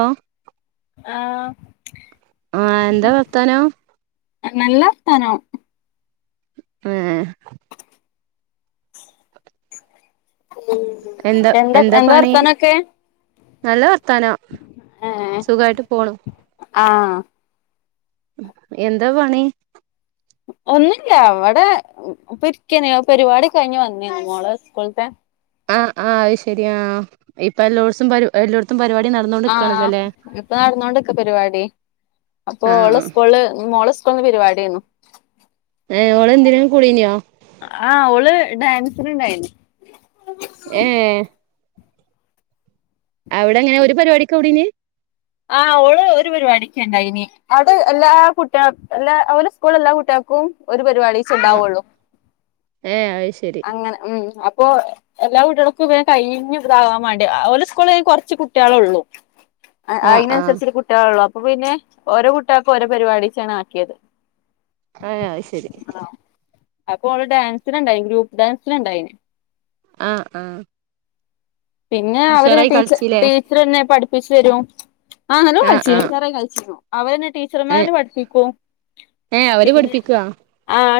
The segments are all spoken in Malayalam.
ഹലോ ആ ആ എന്താ വർത്താനം നല്ലാ വർത്താനം ആ ഉ എന്താ എന്താ വർത്തനൊക്കെ നല്ല വ തനം സുഖവായിട്ട് പോണു ആഹ് എന്താ പണി ഒന്നില്ല ഇവടെ പ്പൊ ഇരിക്കണ് പരിപാടി കഴിഞ്ഞ് വന്നിള്ള് മോളെ സ്കൂൾത്തെ ആ ആ അത് ശരിയ ആ ഇപ്പ എല്ലോടസും പ എല്ലോടത്തും പരിപാടി ആ ആ നടന്നോണ്ട്ക്കാണല്ലോല്ലേ ഇപ്പ നടന്നോണ്ടിക്ക പരിവാടി അപ്പൊ ആ ഓള് സ്കൂള് മോള് സ് ക്കൊന്ന് പരിവാടിന്നും ഏ ഓള് എന്തിനേ കുടീഞ്ഞൊ ഡാൻസിന് ണ്ടായിന് ഏ അവിടെ അങ്ങനെ ഒരു പരിപാടിക്ക കൂടിന് ആ ഓള് ഒരു പരിപാടിക്ക ണ്ടായിഞ്ഞെ ആവ്ട് എല്ലാ കുട്ടിക എല്ലാ അവ സ്കൂള എല്ലാ കുട്ടികൾക്കും ഒരു പരി പാടിച്ച ആ ഉണ്ടാവുള്ളൂ ഏ അത് ശരി അങ്ങനെ ഉം അ പ്പൊ എല്ലാ വീട്ടികൾക്കും വെ കഴിഞ്ഞിഞ്ഞു താകാൻ മാണ്ടി അ ഓല് സ്കൂളെൻ കൊർച്ച് കുട്ട്യേ ളോള്ളു ആ ആ അയിനനുസരിച്ചൊരു കുട്ടികളെ ഉള്ളു പ്പൊ പിന്നെ ഓരോ കുട്ടികൾക്കും ഓരോ പരിപാടിച്ചാണ് ആക്കിയത് അഹ് ശരി അപ്പൊ അവള് ഡാൻസന്ണ്ടായി ഗ്രൂപ്പ് ഡാൻസിന് ണ്ടയിനു ആ ആ പിന്നെ അവര് ഉഷാറായി ടീച്ച കളിച്ചില്ലേ ടീച്ചർന്നെ പഠി പ്പിച്ചരോ ആനല്ലോ ആ കളിച്ചിനി ആ ഉഷാറായി കളിച്ചിരുന്നു അവര്നെ ഏ ടീച്ചർമാര് പഠിപ്പിക്കു ഏ അവര് പിന്നെ പഠിപ്പിക്കാ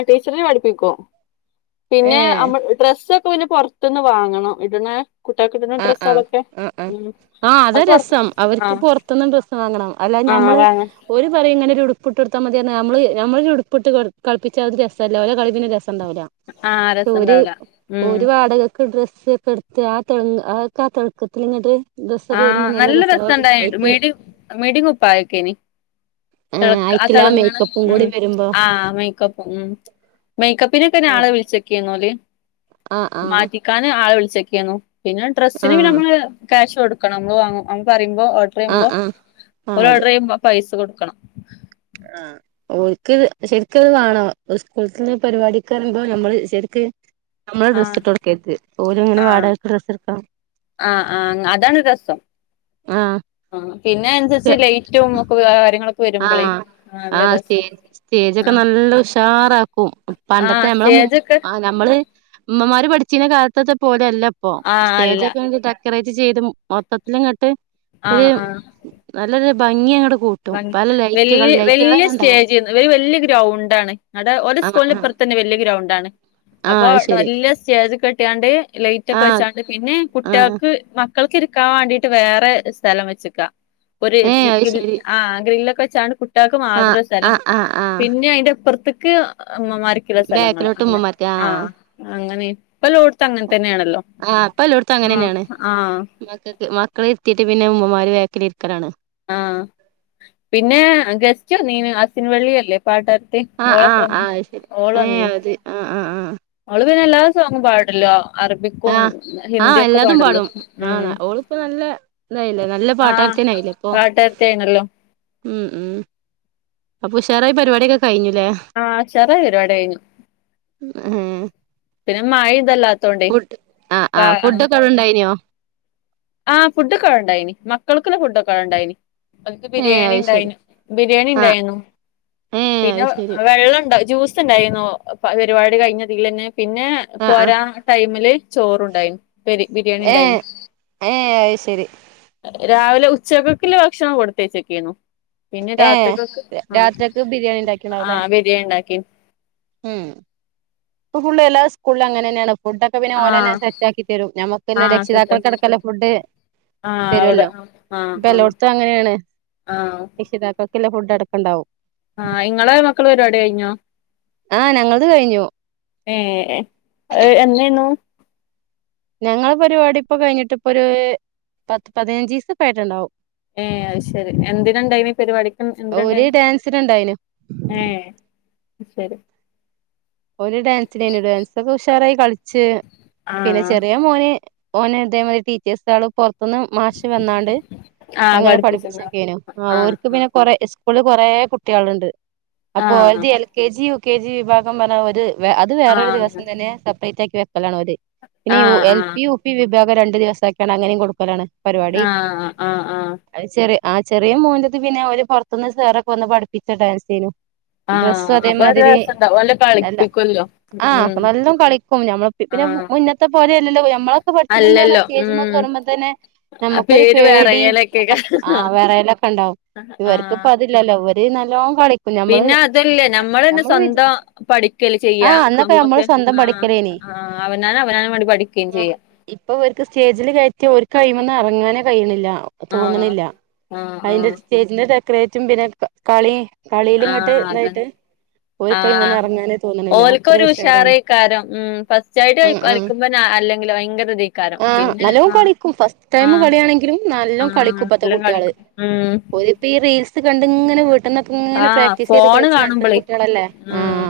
ടീച്ചർന്നെ പഠിപ്പിക്കും പിന്നെ ഏ നമ്മൾ ഡ്രസ്സ്ക് പുവിന്നെ പൊർത്തുന്ന് വാങ്ങണം ഇടണ കുട്ടികൾക്ക് ഇടുന്ന ആ ആ ഡ്രസ്സുകളൊക്കെ ആ് ഉം ആ ആഹ് അതാ അത് പുറത്ത് രസം ആ അവർക്ക് പൊറത്തൊന്നും ഡ്രസ്സ്‌ വാങ്ങണം അല്ലാ ആ ഞമ്മള് വാങ്ങ ഒരു പറയും ഇങ്ങനെ ഒരു ഉടു പ്പ്ട്ട്ടുത്താ മതിയഞ്ഞാ നമ്മള് ഉടുപ്പ് ഇട്ട് കളിപ്പിച്ചാൽ ഒരു രസല്ല ഒരേ കളി രസം ണ്ടാവൂല ആ ഒര് രസണ്ടാവൂല ഉം ഒര് വാടക ക് ഡ്രസ്സ്ക്കെട്ത് ആ തെൾങ് ആക്ക തിളക്കത്തിലെങ്ങട്ട് ആ നല്ല രസം ഉണ്ടായിട്ട മീടി മിടിം കുപ്പായൊക്കെനി ഏഹ് ആ അയ്ക്കില്ല തെളങ്ങണ മേക്കപ്പും കൂടി ഉ വരുമ്പോ ആഹ മേക്കപ്പും ഉം മേക്ക പിന്നെ പിന്നെ അതാ ആളെ വിളിച്ചക്കെനിയോൽ ആഹ് ആഹ് മാറ്റിക്കാണ് ആളെ വിളിച്ച ചെക്ക് ചെയ്യുന്നു പിന്നെ ഡ്രസ്സിന് ആഹ് നമ്മള് ക്യാഷ് കൊടുക്കണം നമ്മള് [unintelligible] ഓർഡർ ആഹ് ചെയ്യുമ്പോ ആഹ് ആഹ് ഒരു അതെ ഓർഡർ ചെയ്യുമ്പോ പൈസ കൊടുക്കും ക്കണം ഓർക്ക് ശരിക്കത് വാണോ സ്കൂളന്ന് പരിപാടിക്ക് പരുപാടിക്കിറങ്ങുമ്പോ നമ്മള് ശരിക്ക് നമ്മള് ആഹ് ഡ്രസ്സിട്ട് കൊടുക്കരുത് ഓര് ഇങ്ങനെ ആഹ് വാടകക്ക് ഡ്രസ്സ് എടുക്കണം ആഹ് ആ ആ പിന്നെ അനുസരിച്ച് ലേറ്റും ആ ആ രസാ സ്റ്റേജ് സ്റ്റേജൊക്കെ ആഹ് നല്ല ഉഷാറാക്കും ആഹ് പണ്ടത്തെ നമ്മള് സ്റ്റേജൊക്കെ ആ നമ്മള് അമ്മമാര് പഠിച്ചിന്റെ കാലത്തത്തെ പോലെയല്ല ഇപ്പോ ആഹ് അല്ല സ്റ്റേജൊക്കെ ആണെങ്കി ഡെക്കറേറ്റ് ചെയ്ത് മൊത്തത്തിലങ്ങട്ട് ആഹ് ആഹ് [unintelligible] ഭംഗിയങ്ങട്ട് കൂട്ടും പല ലൈറ്റുകൾ വല്ല്യ വല്ല്യ ലൈറ്റുകളെന്നെ ഉണ്ടാവും സ്റ്റേജ് ഒരു വല്യ ഗ്രൗണ്ടാണ് ഓൾടെ ആഹ് സ്കൂളിന്റെ ആഹ് ഇപ്പുറത്ത് തന്നെ വലിയ ഗ്രൗണ്ടാണ് ആഹ് അപ്പോ അത് ശരി വല്യ സ്റ്റേജൊ എട്ടാണ്ട് ലൈറ്റ് ഒക്കെ ആഹ് വെച്ചാണ്ട് പിന്നെ ആഹ് കുട്ടികൾക്ക് മക്കൾക്ക് ഇരിക്കാൻ വേണ്ടിട്ട് വേറെ സ്ഥലം വെച്ചക്കുവാ ഒരു ഏഹ് അത് ശരി [unintelligible] ഗ്രില്ലൊക്കെ വെച്ചാണ് കു ട്ടികൾക്ക് ആഹ് മാത്രമേ സ്ഥലം ആഹ് ആഹ് ആഹ് പിന്നെ അതിന്റെ ഇപ്രത്ത് ക്കെയോ അമ്മമാർക്കുള്ള സ്ഥലങ്ങള് ബാക്കിലോട്ട് അങ്ങനെ ഉമ്മമാർക്ക് ആ ആഹ് അങ്ങനെ അപ്പ ലോടുത്ത് അങ്ങനെ തന്നെയാണല്ലോ ആഹ് ഇപ്പ എല്ലോട്ത്തും ആ അങ്ങനെന്നെയാണ് ആഹ് മക്കൾക്ക് മക്കളെ ഇരുത്തിയിട്ട് പിന്നെ ഉമ്മ്മാര് ബാക്കലിരിക്കലാണ്- ആ പിന്നെ ജസ്റ്റ് ഒന്ന് അച്ഛൻ വെളിയിൽ അല്ലേ? പാട്ടത്തി ആഹ് ഓള്എപ്പോ ആഹ് വന്നു ആഹ് അത് ശരി ഓള് ഏഹ് വന്നേനി അത് ആഹ് ആഹ് ആഹ് ഓള് - പിന്നെല്ലാതെ സോങ് പാട്ല്ലോ? ആഹ് ആഹ എല്ലാതും പാടും ആ ഉം ഓളിപ്പോ നല്ല ഇതായില്ല നല്ല പാട്ടക്കാനായല്ലോ? പാട്ടത്തെ ആയിണല്ലോ? ഉം ഉം അപ്പൊ ഉഷാറായ പരിപാടിയൊക്കെ കഴിഞ്ഞു- ആഹ് ചെരേറു പരിപാടി രുന്ന് ഏഹ് പിന്നെ മഴ ഇതല്ല ഫുഡ് ആ ആ് ഫുഡോക്കെ അവിടെണ്ടായിനോ ആ് ഫുഡ്ക്കെ അവിട ഉണ്ടായിനി മക്കൾക്കുള്ള ഫുഡൊക്കെ വിടെ ഉണ്ടായിനി അനക് ഏഹ് ബിരിയാണി അത് ശരി ഇണ്ടായിന് ബിരിയാണി ആഹ് ഇണ്ടായിരുന്നു ഏഹ് പിന്നെ അത് ശരി വേ ജ്യൂ സ് ണ്ടായിരര്ന്നു പരുപാട് കഴിഞ്ഞ അതിൽ തന്നെ പിന്നെ ആഹ് ആഹ് പോരാ ടൈമില് ചോറുണ്ടായിന് ബിരിയാണി ഉണ്ടായിന് അായ ശരി രാവിലെ ഉച്ചക്കക്കില് ഭക്ഷണം കൊടുത്തേച്ചക്കെരുന്നു പിന്നെ ഏഹ് രാത്രികൾക്ക് ആ രാത്രിക്ക് ബിരിയാണി ആ ഉണ്ടാക്കിണ്ടാവുല്ലേ ബിരിയാണിണ്ടാക്കി ഉം ഫുള്ള എല്ല സ്കൂളിൽ അങ്ങനെ തന്നെയാണ് ഫുഡ് ഒക്കെ പിന്നെ ഓലെന്നെ ആഹ് സെറ്റ് ആക്കി തരും നമുക്ക്ല്ല ആഹ് സെറ്റാക്കി രക്ഷിതാക്കൾക്ക്ടക്കല്ല ഫുഡ് ആഹ് അവിടെ തരുവല്ലോ ആഹ് ഇപ്പ ആഹ് എല്ലോടത്തും അങ്ങനെയാണ് ആഹ് രക്ഷിതാക്കൾ ഇല്ല ഫുഡ് എടുക്കുണ്ടാവും ആഹ് ഇങ്ങളെ മക്കൾ പരിപാടി കയിഞ്ഞോ ആ നങ്ങളത് കയി ഞ്ഞു ഏഹ് അത് എന്നേന്നു? ഞങ്ങൾ പരിപാടി ഇപ്പോ കഴിഞ്ഞിട്ടിപ്പൊ ഒരു പത്ത് പതിനഞ്ചിസം ആയിട്ടുണ്ടാവും ഏ അത് ശരി എന്തിനുണ്ടായിനി പരിപാടിക്കും ഓര് എന്തിനുണ്ടായിന് ഡാൻസിനുണ്ടായിനു ഏ ശരി ഒരു ഡാൻസിന് ഡാൻസ് ഓ റായി കളിച്ച് പിന്നെ ആഹ് ചെറിയ മോന് ഓന് അതേമാതിരി ടീച്ചേർസ് ആണിപ്പോ ഒന്ന് മാഷ് വന്നാണ്ട് ആഹ് അങ്ങനെ പഠിപ്പിച്ചിണ്ടോ? പഠിപ്പിച്ചേക്കെനു ആഹ് ഓർക്കു ആഹ് പിന്നെ കൊറെ സ്കൂളി കൊറേ കുട്ടികളുണ്ട് അപ്പൊ ആഹ് അത് L K G U K G വിഭാ [unintelligible] വ് അത് വേറൊരു ദിവസം ആഹ് തന്നെയാ സെപ്പറേറ്റ് ആക്കി വെ [unintelligible] പിന്നെ യു ആഹ് എൽ പി ആഹ് യൂ പി ഉപയോഗം രണ്ട് ദിവസം ആക്കിയത് കൊണ്ട് അങ്ങനെയും കൊടുക്കല്ലാണ് ആ ആ ആ ചെറിയ ആ ചെറിയ മോന്റത് പിന്നെ അവര് പൊറത്തുന്നു സാറൊക്കെ വന്ന് പഠിപ്പിച്ച ഡാൻസ് അയീനു ആ അപ്പം അത് രസവുണ്ടാവും അല്ലേ വേണ്ട ആ നല്ലം കളിക്കും ഞമ്മള് പിന്നെ ആഹ് മുന്നത്തെ പോലെ [unintelligible] നമ്മളൊക്കെ പഠിച്ചന്ന് പറഞ്ഞാ അല്ലല്ലോ സ്റ്റേജ് മേൽ ഉം കേറുമ്പാതെന്നു ആ നമുക്കൊരു പേര് പേടി വേറെയാലൊക്കെ ഒക്കെ ആ വെറായലൊക്കെ ഉണ്ടാവും ഇവർക്ക് ആഹ് ഇപ്പോ അതില്ലല്ലോ ഇവ ദി നല്ലോം കളിക്കും ഞമ്മള് പിന്നെ അതല്ലേ നമ്മൾന്നെ ഞമ്മള് സ്വന്തം പഠി ല് ചെയ്യാ ആഹ് അന്നൊക്കെ നമ്മള് അമ്മക്കെ സ്വന്തം ആ പഠിക്കലേനി അവന അവനേണ്ടി പഠിക്കുകയും ആഹ് ചെയ്യാം ന്ന് ഇറങ്ങാനെ കഴിയുണില്ല. ആഹ് തോന്നണില്ല ആഹ് അതിന്റെ ആഹ് സ്റ്റേജിന്റെ ക്രേറ്റും പിന്നെ കളി കളിയില് ഇങ്ങോട്ട് ഇതായിട്ട് ഒരു കൈ മന്ന ഓലക്ക് ഒരു ഉഷാറേകാരം ഉം ഫസ്റ്റ്യായിട്ടു ക ആഹ് ആഹ് കളിക്കുമ്പോ അല്ലെങ്കില് ഭയങ്കര ധികാരം ആഹ് പിന്നെ നല്ലോം ആ കളിക്കും ഫസ്റ്റ് ആ ടൈം കളിയാണെങ്കിലും ആ നല്ലോം കളിക്കും ഇപ്പത്തെ എല്ലാം കളിക്കും ഉം ത്തെ കണ്ടു ഇങ്ങനെ പെട്ടന്നൊക്കെ ഇങ്ങനെ ആഹ് പ്രാക്ടീസ് ചെയ്ത് ഫോണ് കളിച്ച് നടക്കുന്ന കുട്ടികളല്ലേ ആ ആ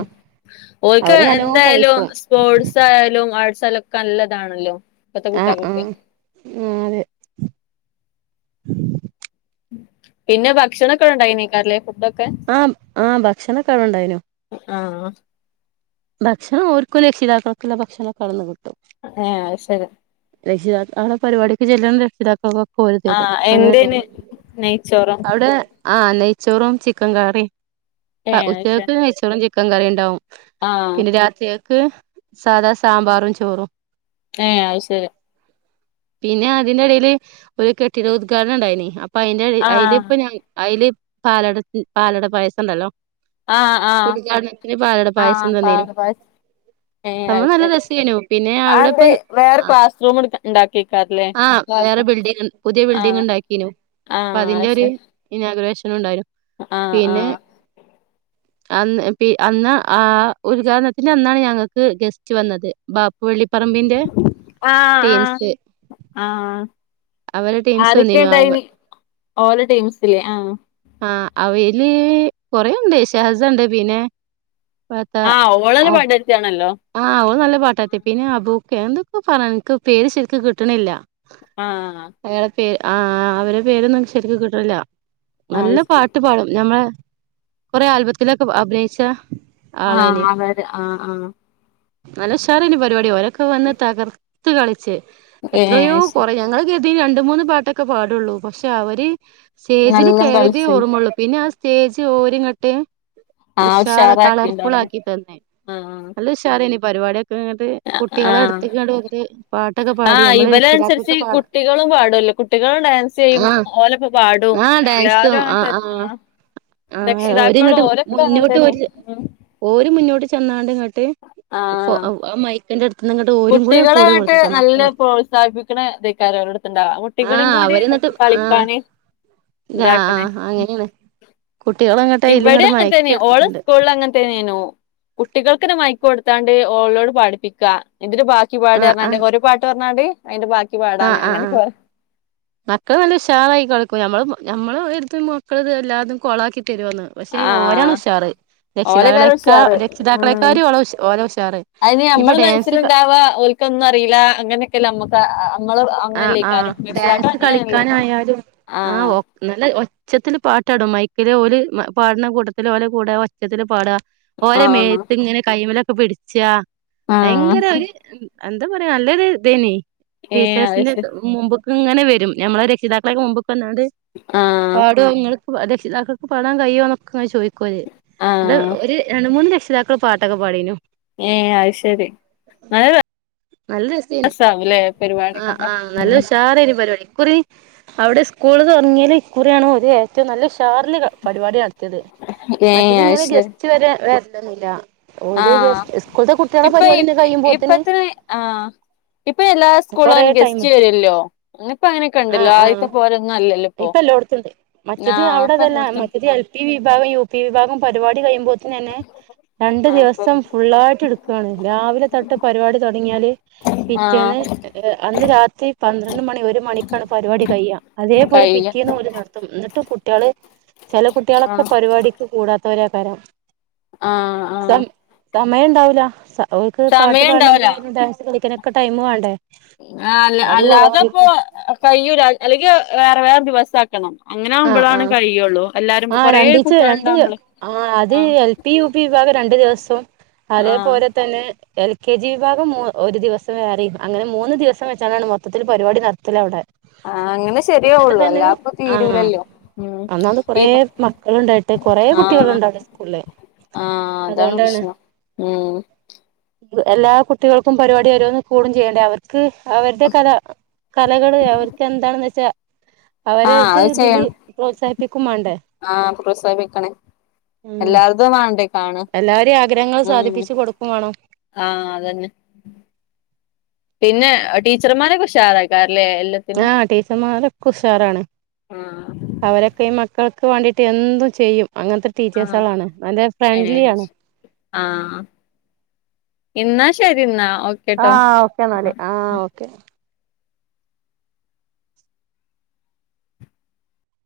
ഓൽക്ക എന്തായാലും സ്പോർട്സ് ആയാലും ആഴ്സോലൊക്കെ നല്ലതാണല്ലോ ഇപ്പത്തെ ആ ആ കുട്ടികൾക്കൊക്കെ ആ അതെ പിന്നെ ഭക്ഷണൊക്കെ ഉണ്ടായി നീക്കാറല്ലേ ആ ആ ഭക്ഷണൊക്കെ അവിടെണ്ടായിനു ആ ആ ഭക്ഷണം ഓൽക്കും രക്ഷിതാക്കൾക്കുള്ള ഭക്ഷണം ക്കെ അവ്ട്ന്നു കിട്ടും. ഏ അ ശര രക്ഷിതാക്ക ആ പരിപാടിക്ക് ചെല്ലുന്ന രക്ഷിതാക്കക്കോ ആ എന്തേനി നെയ്ച്ചോറോ? ആ നെയ്ച്ചോറും ചിക്കൻ കറിം. ആ ഏഹ് അത് ശരി ഉച്ചക്കക്ക് നെയ്ച്ചോറും ചി ചിക്കൻകറി ണ്ടാവും. ആഹ് പിന്നെ രാത്രി ക്ക് സാധാ സാമ്പാറും ചോറും. ഏഹ് അത് സെരി പിന്നെ അതിനെടെല് ഒരു കെട്ടിടാ ഉദ്ഘാടനം ഉണ്ടായിനി അ പ്പൊ അയിന്റെ അതില് ആഹ് ഇപ്പ ഞാൻ അയില് പാലട പാലട പായസം ഒണ്ടല്ലോ ആഹ് ആഹ് പായസം ആഹ് തന്നീനു ആഹ് ഏഹ് അത് സംഭവം നല്ല ശെരി രസേനു പിന്നെ അവിടെ ഇപ്പ ആയെന്തെ വേറെ ക്ലാസ് റൂം എടു ക്കണ്ട ആഹ് വേറെ ബിൽഡിങ് പുതിയ ബിൽഡിങ് ആഹ് ഉണ്ടാക്കീനു അപ്പോ അതിന്റെ ഒരു ഇനാ ഗുരേഷൻ ഉണ്ടായിന്നു അ ആഹ് ആഹ് അന്ന് പി അന്ന് ആ ഉദ്ഘാടനതിന്റെ അന്നാണ് ഞങ്ങൾക്ക് ഗസ്റ്റ് വന്നത്. വാ വെള്ളിപ്പറമ്പിന്റെ ആഹ് ആഹ് ടീംസ്. ആഹ് അവരെ ടീംസ് ആരൊക്കെ വന്നിരുന്നു അവ ഇണ്ടായിനി ഓല ടീംസിലെ ആഹ് ആ അവയില് കൊറേണ്ട് സെഹസ ഉണ്ട് പിന്നെ ആഹ് ഓളന്ന് പാടുവത്തിയാണല്ലോ ആഹ് ഓൾ നല്ല പാട്ടാര്ത്തിയ പിന്നെ അബുക്കെ എന്തൊക്കെ പറ എനിക്ക് പേര് ശരിക്കും കിട്ട്ണില്ല. ആഹ് എ ആഹ് ആഹ് അവരെ പേരൊന്ന് ശരിക്കും കിട്ട്ണില്ല അത് നല്ല ശരി പാട്ട് പാടും ഞമ്മളെ കൊറെ ആൽബത്തിലൊക്കെ അഭിനയിച്ച ആഹ് ആളേനു അതത് ആഹ് ആഹ് നല്ല ഉഷാറയ്നി പരിപാടി ഓരൊക്കെ വന്ന് തകർത്ത് കളി ച്ച് എത്രയോ ഏഹ് കൊറെ ഞങ്ങൾ കേ ഇ രണ്ട് മൂന്ന് പാട്ടൊക്കെ പാടുള്ളൂ പക്ഷെ അവര് സ്റ്റേജിൽ നല്ലോം കേറിതെ കളിച്ചും ഓർമ്മുള്ളൂ പിന്ന പേജ് ഓര് ങ്ങട്ട് ആ ഉഷാറാക്കിണ്ടോ [unintelligible] തന്നെ ആ നല്ല ഉഷാറേയ്ന് പരുവാടി ആഹ പാട്ടൊക്കെ ആ പാടി നമ്മള് ഇവരെ അനുസരിച്ച് രക്ഷിതാക്കൾക്ക് പാട കുട്ടികളും പാടുല്ലോ കുട്ടികളും ഡാൻസ് ചെയ്യും ആഹ് ഓലൊപ്പ പാടും ആഹ് എല്ലാരും ഡാൻസും അങ്ങൻ ആഹ് തെ ആഹ് ആഹ് രക്ഷിതാക്കളും ഓരിങ്ങട്ട് ഓലൊക്കെ അങ്ങൻ മുന്നോട്ട് തെന്നെ ഓര് ഓര് മുന്നോട്ട് ചെന്നാണ്ട് ക ട്ട് ഫോ അ അ മൈക്കൻ്റട് കുട്ടികളെങ്ങട്ട് നല്ല പ്രോത്സാഹിപ്പിക്കണ തെക്കാരം ഓരെട്ത്ത്ണ്ടാവ ആ അവര് ന്നട്ട് ആ ഇല്ല ആ ഇതാക്കണേ ആ അങ്ങെനെണ് കുട്ടി ഇവിടെ അങ്ങൻത്തെന്നെ ഓള് സ്കൂൾ ള് അങ്ങൻ തെന്നെന്നു കുട്ടികൾക്കെന്നെ ഭയ കൊട്ത്താണ്ട് ഓളോട് പഠിപ്പിക്ക എന്നിട്ട് ബാക്കി പാടാർഞ്ഞാണ്ട് ഒരു പാട്ട് പർഞ്ഞാണ്ട് അയ്ൻ്റെ ബാ ആ ആ ആ മക്കള് നല്ല ഉഷാറായി കളിക്കും ഞമ്മള് ഞമ്മള് ഒരിടത്തു മക്കള് ഇത് എല്ലാതും കൊളക്കി ആ രക്ഷിതാക്കളെക്കാ ഓലേക്കാരുഷാറ് ഉം രക്ഷിതാക്കളെക്കാരും ഓള ഉഷ് ഓല ഉഷാറ് അയ്ന് ഇനിയിപ്പോ നമ്മള് ഡാൻസ് ക മനസ്സിലുണ്ടവാ ഓല്ക്കൊന്നൊറീല അങ്ങനൊക്കെല്ല നമ്മുക്ക് അ ആ ആ ആ ഡാൻസ് അങ്ങനെയല്ലേ കളിക്കാനായാലും ആ ആഹ് ഒ നല്ല ഒച്ചത്തിൽ പാ ട്ടിടും മൈക്കില് ഓര് മ പാട്ണകൂട്ടത്തില് ഓലെകൂട ഒച്ചത്തിൽ പാടാ ഓരേ ആഹ് മേത്ത് ങ്ങനെ കൈമലൊ ഒക്കെ പിടിച്ചാ ആഹ് ഭയങ്കര ഒര് എന്താ പറയ നല്ലൊരു ദേനി ഏ അ ങ്ങൾക്ക് മുമ്പ് ഇങ്ങനെ വരും നമ്മള രക്ഷിതാക്കളെക്കെ മുമ്പ് പ്പന ത് ആഹ് പാടോ ഇങ്ങൾ രക്ഷിതാക്കൾക്ക് പാടാൻ കയ്യോ ന്നൊക്കെങ്ങനെ ചോയ് കോര് ത ആഹ് ഒര് രണ്ട്മൂന്ന് രക്ഷ് താക്കള് പാട്ടൊക്കെ പാടീനു ഏ അഅ് ശെരി നല്ല നല്ല രസേനി രസാവുല്ലേ ആ പരിപാടിയൊക്കെ ഉണ്ട ആ നല്ല ഉം ഉഷാറേനി പരിപാടി ഇകുറി അവിടെ സ്കൂള് തൊടങ്ങെയ്‌ല് ഇക്കുറിയാണ് ഏറ്റവും നല്ല ഉ ഷാർല് ക പരിപാടി നടത്തിയത് ഏഹ് മറ്റേത് അത് ഇങ്ങനെ ശരി ഗസ്റ്റ് വരെ വ അറിയില്ല ഒര് ആഹ് ഗെസ് സ്കൂള്ത്തെ കുട്ട്യേളെ പരിപാടിന്നെ കയ്യുമ്പോത്ത് ന് ആ ഇപ്പൊ എല്ലാ സ്കൂളുംനി ടൈം ഗസ്റ്റ് എടുക്കും വരുല്ലോ ഇന്ന് പൊ അങ്ങനെക്ക ണ്ടല്ലോ ആദ്യത്തെ പോലൊന്നൊല്ല ഇപ്പല്ലോട്ത്തും ണ്ട്. മറ്റേത് അവിടെ ഇപ്പൊ അതല്ല എല്ലോടത്തും മറ്റത് എൽ വിഭാഗം, യു പി വിഭാഗം പരിപാടി കഴിമ്പോ തന്നെ രണ്ട് ആഹ് ദിവസം ഫുള്ളായിട്ട് ഇട് ക്കാണ്. രാവിലെ തൊട്ട് പരിവാടി തൊട്ങ്ങിയാല് ആഹ് പിറ്റേന്ന് അന്ന് രാത്രി പന്ത്രണ്ട് മണി ഒരു മണിക്കാണ് പരിപാടി കഴിയ അതെ പ്പോല് കയ്യ പിറ്റേന്ന് ഓല് നട്ത്തും. ന്ന്ട്ട് കുട്ടിയേള് ചെല കുട്ടിയളൊക്കെ പരിവാടിക്ക് കൂടാത്തവര കരം. ആ ആ സമയംണ്ടാവൂല സ അവൾക്ക് പാട്ട് പാടണെങ്കിലും ഡാൻസ് കളിക്കണെ ക്കെ ടൈമ് വാണ്ടേ ആ അല്ല അല്ലാതപ്പോ കയ്യൂല. അല്ലെങ്കി വേറെ വേ പസാക്കണം ആ ആഹ് ആ കൊറേ രണ്ടീചെ കുട്ടികൾ രണ്ട് ഉണ്ടാവുമ്പോളേ ആ അത് ആഹ് എൽ പി യു പി വിഭാഗം രണ്ടു ദിവസും ആഹ് അതേപോലെ തന്നെ എൽ കെ ജി വിഭാഗം മൂ ഒരു ദിവസം വേറിം അങ്ങനെ മൂന്ന് ദിവസം വെച്ചാലാണ് മൊത്തത്തിൽ പരിപാടി നടത്തല് അവിടെ ആഹ് അങ്ങനെ എന്നിട്ട് ശരിയാവുള്ളു തന്നെ അല്ലാപ്പ ആഹ് തീരൂലൽ ഒന്നാമത് കൊറേ മക്കളുണ്ടായിട്ട് [unintelligible] കൊറേ ആഹ് കുട്ടികളുണ്ട് അവിടെ സ്കൂളില് ആഹ് അതാണ് അതുകൊണ്ടാണ് പ്രശ്നം ഉം എല്ലാ കുട്ടികൾക്കും പരിപാടി ഓരോന്ന് കൂടും ചെയ്യേണ്ടേ അവർക്ക് അവരുടെ കല കലകള് അവർക്ക് എന്താണെന്ന് വെച്ചാ ആഹ് അവരത് അത് ഇതില് ചെയ്യണം പ്രോത്സാഹിപ്പിക്കും വേണ്ടേ ആഹ് പ്രോത്സാഹിപ്പിക്കണേ എല്ലാര്തും വാ എല്ലാവാരേം ആഗ്രഹങ്ങൾ സാധിപ്പിച്ചു കൊടുക്കും വാണം ആഹ് അതന്നെ പിന്നെ ടീച്ചർമാരൊക്കെ ഉഷാറായി കാ ആഹ് ടീച്ചർമാരൊക്കെ ഉഷാറാണ് ആഹ് അവരൊക്കെ ഈ മ മക്കൾക്ക് വാണ്ടിട്ട് എന്തും ചെയ്യും അങ്ങനത്തെ ആഹ് ടീച്ചേഴ്സെളാണ് നല്ല ഫ്രണ്ട്ലി ഏഹ് ആണ് ശരിന്നാ ആ ഓക്കെ ന്നാല് ആഹ് ഓക്കെ